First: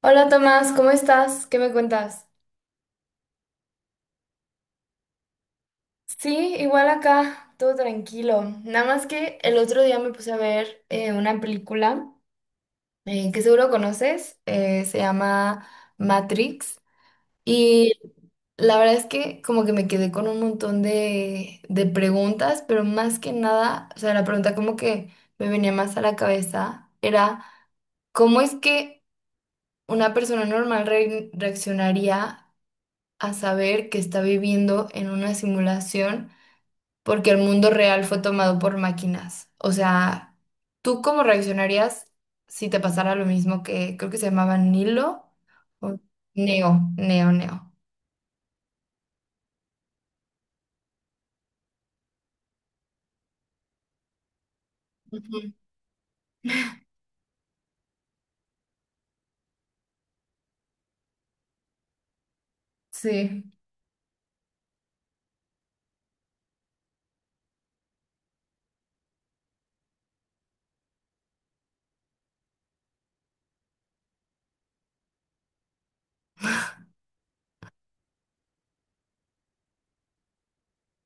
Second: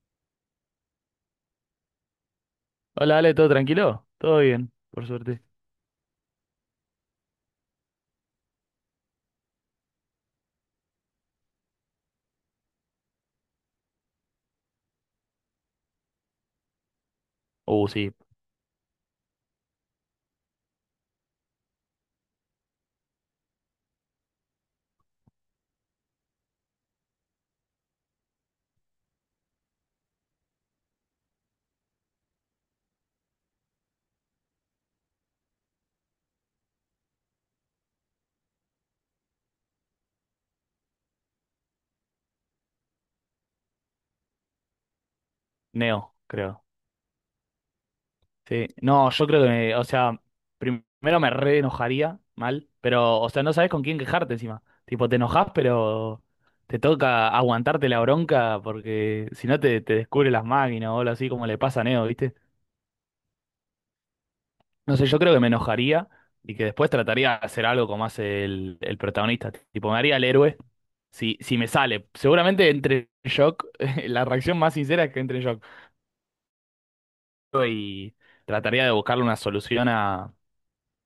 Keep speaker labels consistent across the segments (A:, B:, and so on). A: Hola Tomás, ¿cómo estás? ¿Qué me cuentas?
B: Hola, Ale, ¿todo tranquilo? Todo bien, por suerte.
A: Sí, igual acá, todo tranquilo. Nada más que el otro día me puse a ver una película que seguro conoces, se llama Matrix,
B: Uh,
A: y
B: sí,
A: la verdad es que como que me quedé con un montón de preguntas, pero más que nada, o sea, la pregunta como que me venía más a la cabeza era... ¿Cómo es que una persona normal reaccionaría a saber que está viviendo en una simulación porque el mundo real fue tomado por máquinas? O sea, ¿tú cómo reaccionarías si te pasara lo mismo que, creo que se llamaba Nilo o
B: Neo, creo.
A: Neo, Neo?
B: Sí, no, yo creo que me, o sea, primero me re enojaría mal, pero, o sea, no sabes con quién quejarte encima. Tipo, te enojas,
A: Ujú.
B: pero te toca aguantarte la bronca porque si no te descubre las máquinas o algo así como le pasa a Neo, ¿viste?
A: Sí.
B: No sé, yo creo que me enojaría y que después trataría de hacer algo como hace el protagonista. Tipo, me haría el héroe. Si me sale, seguramente entre en shock. La reacción más sincera es que entre en shock. Y trataría de buscarle una solución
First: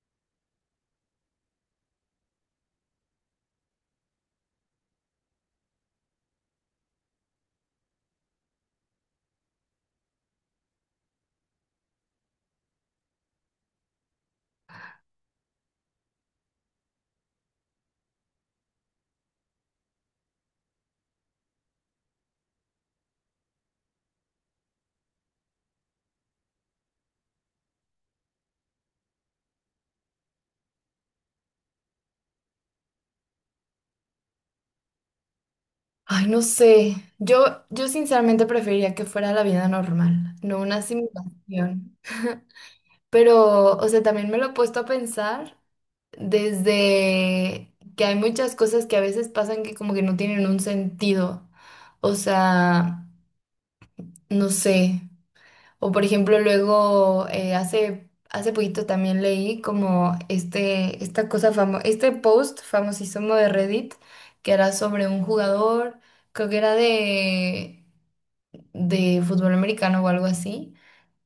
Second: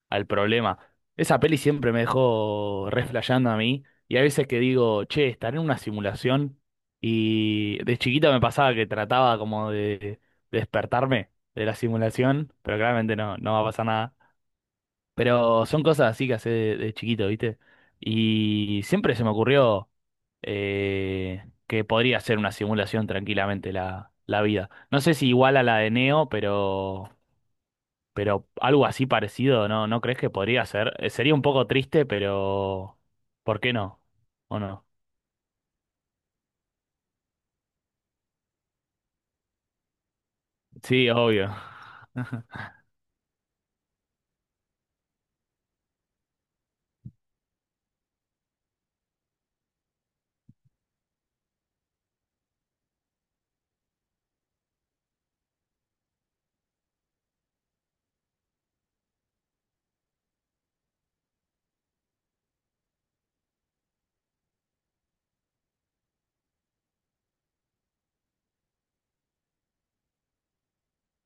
B: al problema. Esa peli siempre me dejó reflejando a mí y hay veces que digo, che, estaré en una simulación y de chiquita me pasaba que trataba como de despertarme de la simulación, pero claramente no va a pasar nada. Pero son cosas así que hace de chiquito, ¿viste? Y siempre se me ocurrió que podría ser una simulación tranquilamente la vida. No sé si igual a la de Neo, pero... Pero algo así parecido, ¿no? ¿No crees que podría ser? Sería un poco triste, pero ¿por qué no? ¿O no?
A: Ay, no sé. Yo sinceramente preferiría que fuera la vida normal, no una
B: Sí, obvio.
A: simulación. Pero, o sea, también me lo he puesto a pensar, desde que hay muchas cosas que a veces pasan que como que no tienen un sentido. O sea, no sé. O por ejemplo, luego hace poquito también leí como esta cosa este post famosísimo de Reddit que era sobre un jugador, creo que era de fútbol americano o algo así,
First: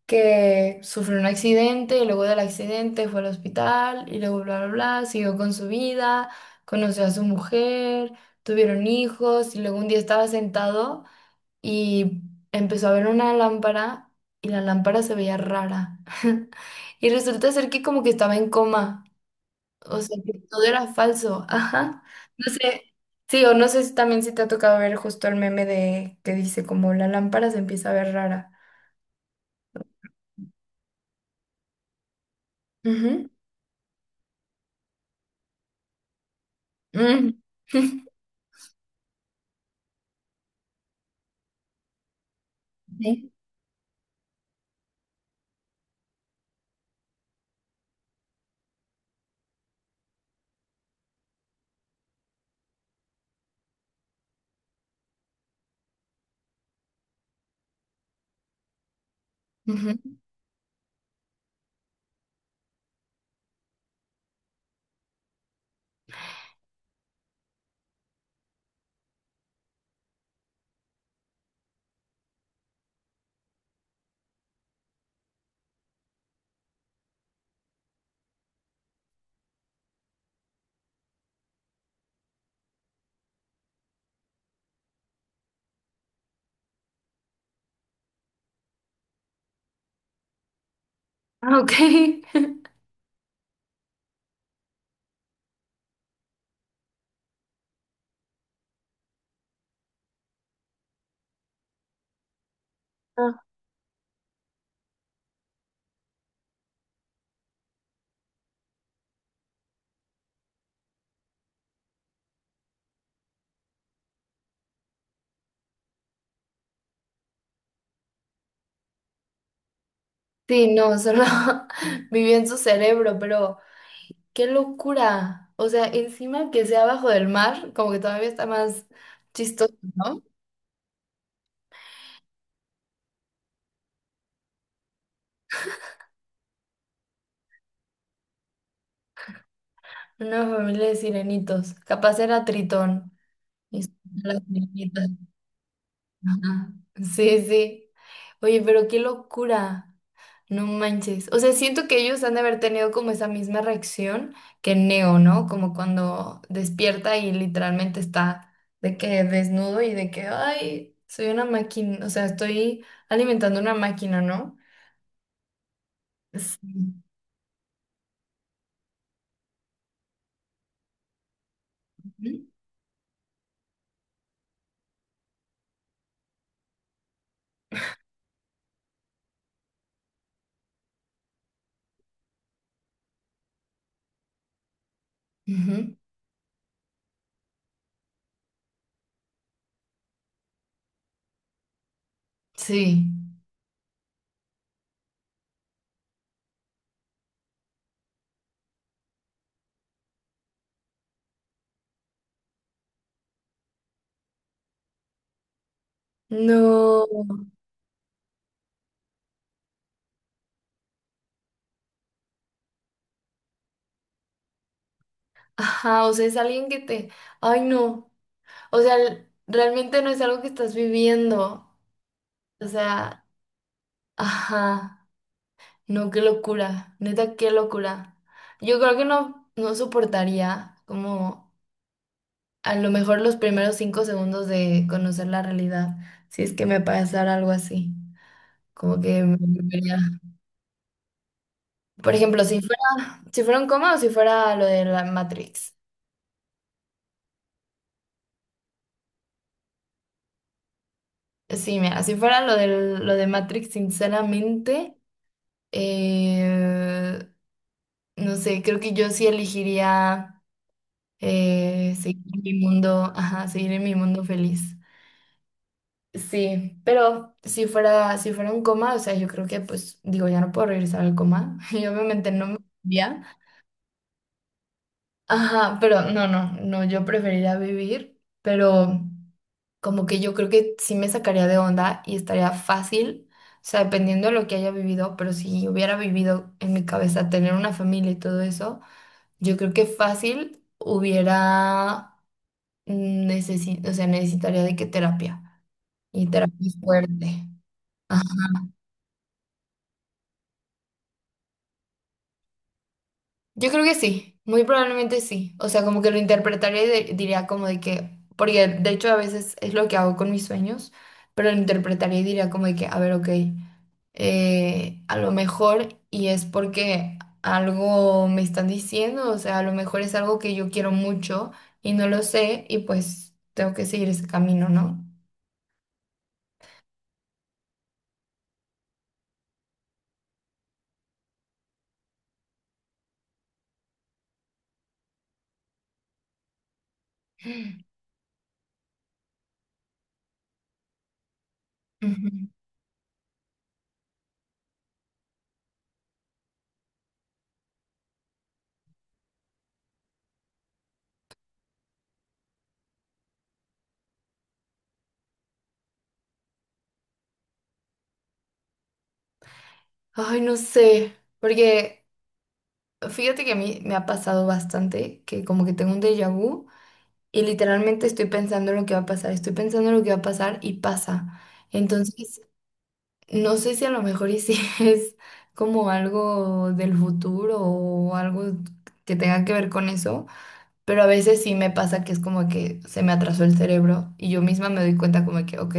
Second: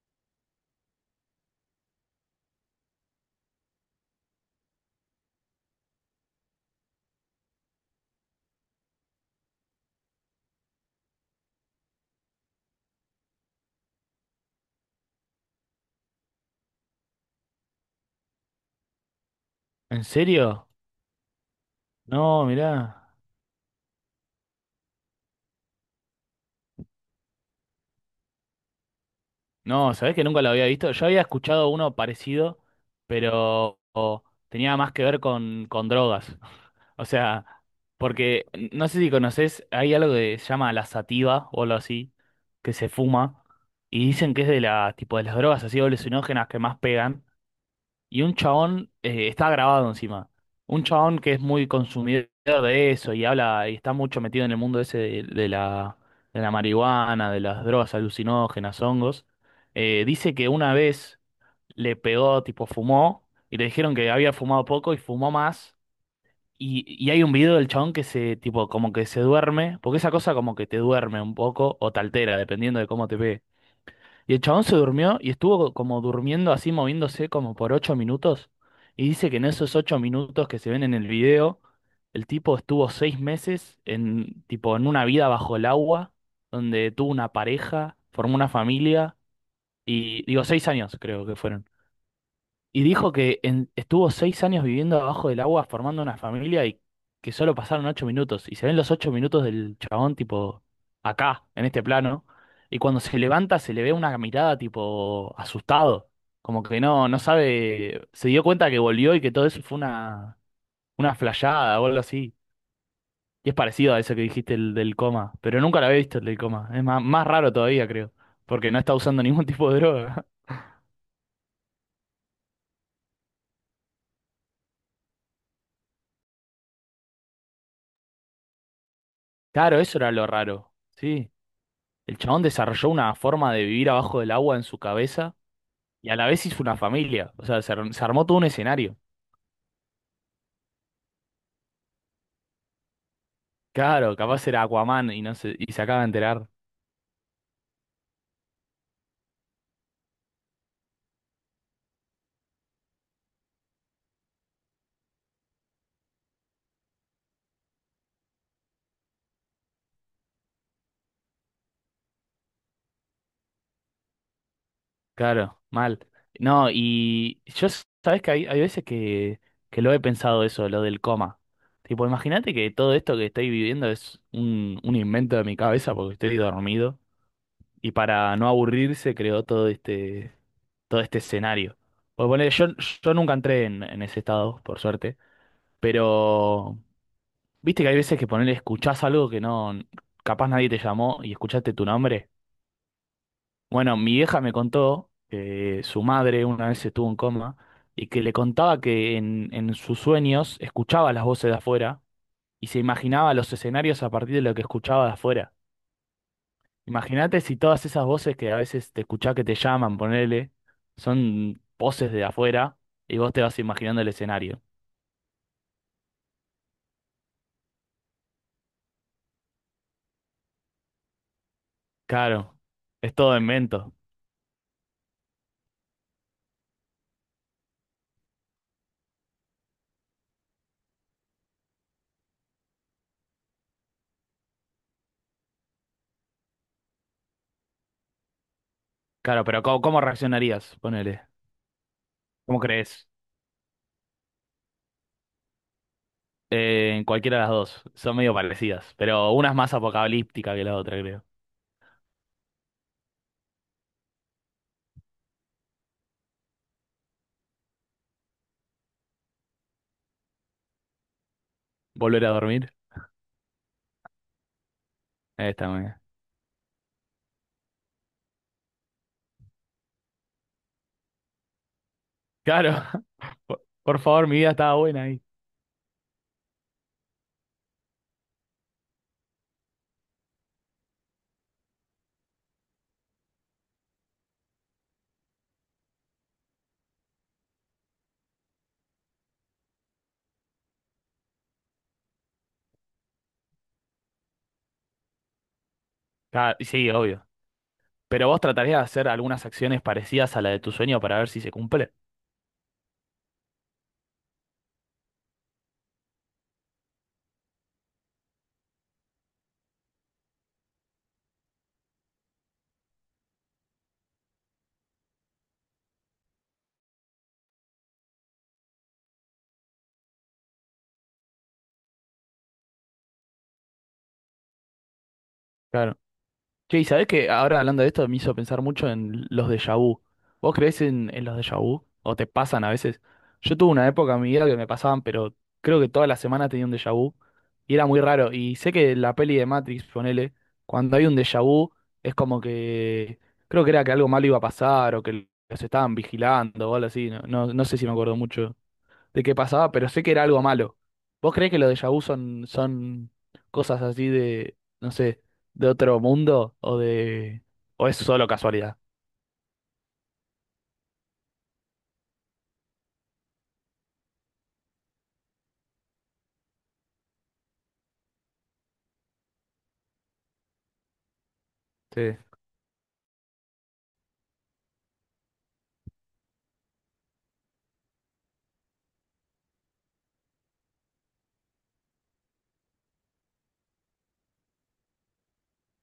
A: que sufrió un accidente y luego del accidente fue al hospital y luego bla, bla, bla, siguió con su vida, conoció a su mujer, tuvieron hijos y luego un día estaba sentado y empezó a ver una lámpara y la lámpara se veía rara. Y resulta ser que como que estaba en coma, o
B: ¿En
A: sea, que todo
B: serio?
A: era falso. Ajá.
B: No,
A: No sé.
B: mirá.
A: Sí, o no sé si también si te ha tocado ver justo el meme de que dice como la lámpara se empieza a ver rara.
B: No, ¿sabés que nunca lo había visto? Yo había escuchado uno parecido,
A: Ujú.
B: pero o, tenía más que ver con drogas. O
A: Mm.
B: sea, porque no sé si conocés, hay algo que se llama la sativa o algo así, que se
A: Sí.
B: fuma, y dicen que es de la, tipo de las drogas así alucinógenas que más pegan. Y un chabón, está grabado encima. Un chabón que es muy consumidor de eso y habla y está mucho metido en el mundo ese de, de la marihuana, de las drogas alucinógenas, hongos. eh,
A: Ujú.
B: dice que una vez le pegó, tipo fumó, y le dijeron que había fumado poco y fumó más. Y hay un video del chabón que se, tipo, como que se duerme, porque esa cosa como que te duerme un poco o te altera, dependiendo de cómo te pegue. Y el chabón se durmió y estuvo como durmiendo así, moviéndose como por 8 minutos. Y dice que en esos 8 minutos que se ven en el video, el tipo estuvo 6 meses en, tipo, en una vida bajo el agua, donde tuvo una pareja, formó una familia, y digo, 6 años creo que
A: Ah,
B: fueron.
A: ok.
B: Y dijo que en- estuvo 6 años viviendo abajo del agua formando una familia y que solo pasaron 8 minutos. Y se ven los 8 minutos del chabón, tipo, acá, en este plano. Y cuando se
A: Ah.
B: levanta se le ve una mirada, tipo, asustado. Como que no, no sabe, se dio cuenta que volvió y que todo eso fue una flayada o algo así. Y es parecido a eso que dijiste el del coma, pero nunca lo había visto el del coma. Es más, más raro todavía, creo, porque no está usando ningún tipo de droga.
A: Sí, no, solo viví en su cerebro, pero qué locura. O sea, encima que sea abajo del mar, como que todavía está más chistoso,
B: Claro, eso era
A: ¿no?
B: lo raro. Sí. El chabón desarrolló una forma de vivir abajo del agua en su cabeza y a la vez hizo una familia. O sea, se armó todo un escenario.
A: Una familia de sirenitos. Capaz era Tritón. Y son
B: Claro,
A: las
B: capaz era Aquaman
A: sirenitas.
B: y no se, y se acaba de enterar.
A: Ajá. Sí, sí. Oye, pero qué locura. No manches. O sea, siento que ellos han de haber tenido como esa misma reacción que Neo, ¿no? Como cuando despierta y literalmente está de que desnudo y de que, ay, soy una máquina, o sea, estoy alimentando una máquina, ¿no?
B: Claro, mal. No,
A: Sí.
B: y yo, sabes que hay, veces que lo he pensado eso, lo del coma. Tipo,
A: Ujú.
B: imagínate que todo esto que estoy viviendo es un invento de mi cabeza porque estoy dormido. Y para no aburrirse creó todo este escenario. Pues bueno, yo nunca entré en ese estado, por suerte.
A: Ujú.
B: Pero, viste que hay veces que ponerle escuchás algo que no, capaz nadie te llamó y escuchaste tu nombre.
A: Sí.
B: Bueno, mi vieja me contó que su madre una vez estuvo en coma y que le contaba que en sus sueños escuchaba las voces de afuera y se imaginaba los escenarios a partir de lo que escuchaba de afuera.
A: No.
B: Imagínate si todas esas voces que a veces te escuchás que te llaman, ponele, son voces de afuera y vos te vas imaginando el escenario.
A: Ajá, o sea, es alguien que te, ay, no. O sea, realmente no es algo que estás viviendo.
B: Claro,
A: O
B: es
A: sea,
B: todo invento.
A: ajá, no, qué locura, neta, qué locura. Yo creo que no soportaría como a lo mejor los primeros 5 segundos de conocer la realidad, si es que me pasara algo así, como que me
B: Claro, pero ¿cómo, cómo
A: volvería...
B: reaccionarías? Ponele.
A: Por ejemplo,
B: ¿Cómo crees?
A: si fuera un coma, o si fuera lo de la Matrix.
B: En cualquiera de las dos. Son medio parecidas, pero una es más apocalíptica que la otra, creo.
A: Sí, mira, si fuera lo de Matrix, sinceramente, eh, no sé, creo que yo sí elegiría...
B: ¿Volver
A: seguir
B: a
A: en mi
B: dormir?
A: mundo, ajá, seguir en mi mundo feliz.
B: Esta, mía.
A: Sí, pero si fuera un coma, o sea, yo creo que pues digo, ya no puedo regresar al coma y obviamente no me
B: Claro.
A: gustaría.
B: Por favor, mi vida estaba buena ahí.
A: Ajá, pero no, yo preferiría vivir, pero como que yo creo que sí me sacaría de onda y estaría fácil, o sea, dependiendo de lo que haya vivido, pero si hubiera vivido en mi cabeza tener una familia y todo eso, yo creo que fácil hubiera... Necesito, o sea, necesitaría de qué terapia. Y
B: Claro,
A: terapia
B: sí, obvio.
A: fuerte. Ajá.
B: Pero vos tratarías de hacer algunas acciones parecidas a la de tu sueño para ver si se cumple.
A: Yo creo que sí, muy probablemente sí. O sea, como que lo interpretaría y diría como de que, porque de hecho a veces es lo que hago con mis sueños, pero lo interpretaría y diría como de que, a ver, ok, a lo mejor y es porque algo me están diciendo, o sea, a lo mejor es algo que yo quiero mucho y no lo sé y pues tengo que seguir ese camino, ¿no?
B: Claro. Che, y sabés que ahora hablando de esto me hizo pensar mucho en los déjà vu. ¿Vos creés en los déjà vu? ¿O te pasan a veces? Yo tuve una época en mi vida que me pasaban, pero creo que toda la semana tenía un déjà vu y era muy raro. Y sé que la peli de Matrix, ponele, cuando hay un déjà vu es
A: Ujú.
B: como que creo que era que algo malo iba a pasar o que los estaban vigilando o algo así. No, no, no sé si me acuerdo mucho de qué pasaba, pero sé que era algo malo. ¿Vos creés que los déjà vu son cosas así de, no sé, de otro mundo o de... o es solo casualidad?
A: Ay, no sé, porque... Fíjate que a mí me ha pasado bastante, que como que tengo un déjà vu y literalmente estoy pensando en lo que va a pasar, estoy pensando en lo que va a pasar y pasa.
B: Sí.
A: Entonces, no sé si a lo mejor y si es como algo del futuro o algo que tenga que ver con eso, pero a veces sí me pasa que es como que se me atrasó el cerebro y yo misma me doy cuenta como que, ok,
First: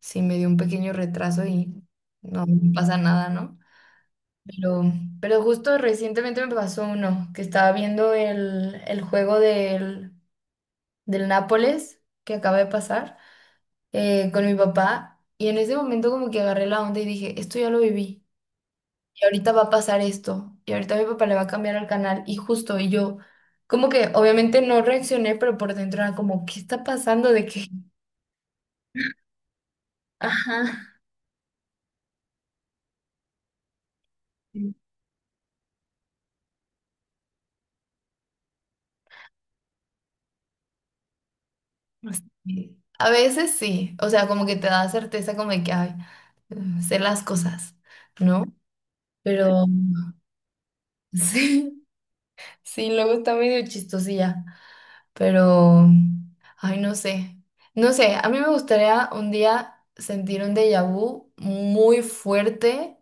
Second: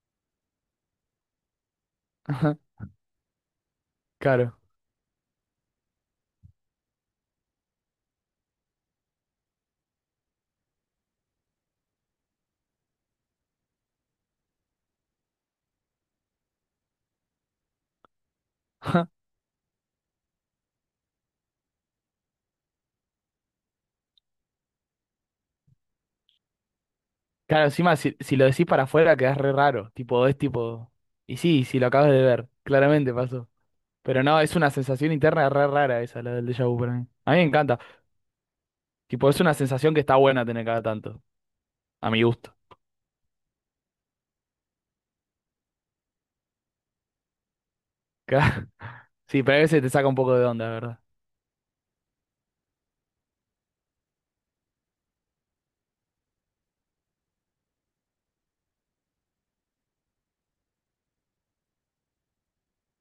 A: sí me dio un pequeño retraso y no,
B: Ajá,
A: no pasa nada, ¿no?
B: claro.
A: Pero, pero justo recientemente me pasó uno, que estaba viendo el juego del Nápoles que acaba de pasar con mi papá, y en ese momento como que agarré la onda y dije, esto ya lo viví
B: Ajá.
A: y ahorita va a pasar esto y ahorita mi papá le va a cambiar al canal y justo, y yo como que obviamente no reaccioné, pero por dentro era como, ¿qué está pasando? De
B: Claro,
A: que,
B: encima si, lo decís para afuera quedás re raro, tipo, es
A: ajá.
B: tipo... Y sí, si lo acabas de ver, claramente pasó. Pero no, es una
A: Sí.
B: sensación interna re rara esa, la del déjà vu para mí. A mí me encanta. Tipo, es una sensación que está buena tener cada tanto, a
A: Pues,
B: mi gusto.
A: sí. A veces sí, o sea, como que te da certeza como de que, ay, mm, sé las cosas, ¿no?
B: Sí, pero a
A: Pero
B: veces te saca un poco de onda, la ¿verdad?
A: sí, sí, luego está medio chistosilla, pero, ay, no sé, no sé, a mí me gustaría un día sentir un déjà vu muy fuerte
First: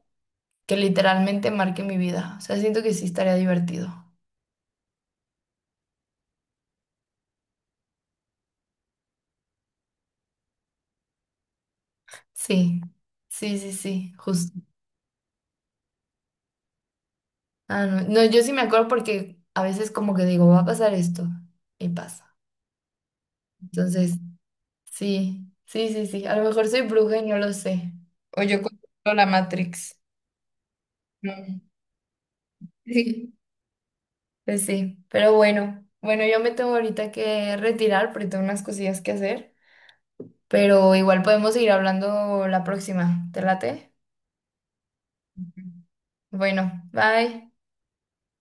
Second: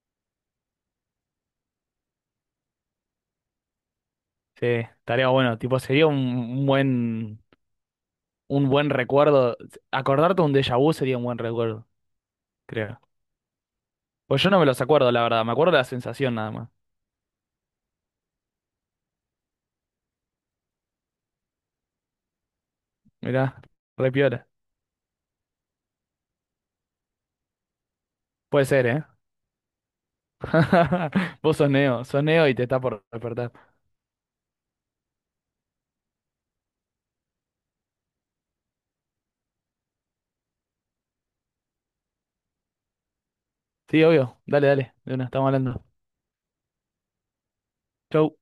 A: que literalmente marque mi vida. O sea, siento que sí estaría divertido.
B: Sí, estaría bueno. Tipo, sería un, un buen recuerdo. Acordarte un déjà vu sería un buen recuerdo,
A: Sí,
B: creo.
A: sí, sí, sí,
B: Pues yo
A: justo.
B: no me los acuerdo, la verdad. Me acuerdo de la sensación nada más.
A: Ah, no, no, yo sí me acuerdo porque a veces como que digo, va a pasar esto y pasa.
B: Mirá, re
A: Entonces,
B: piola.
A: sí, sí, sí, sí, a lo mejor soy bruja y no lo sé. O yo
B: Puede ser, ¿eh?
A: controlo la Matrix. No.
B: Vos sos Neo y te está por
A: Sí,
B: despertar.
A: pues sí, pero bueno, bueno, yo me tengo ahorita que retirar porque tengo unas cosillas que hacer, pero igual podemos seguir hablando la próxima, ¿te late?
B: Sí, obvio. Dale, dale. De una, estamos
A: Ujú.
B: hablando.
A: Bueno, bye.
B: Chau.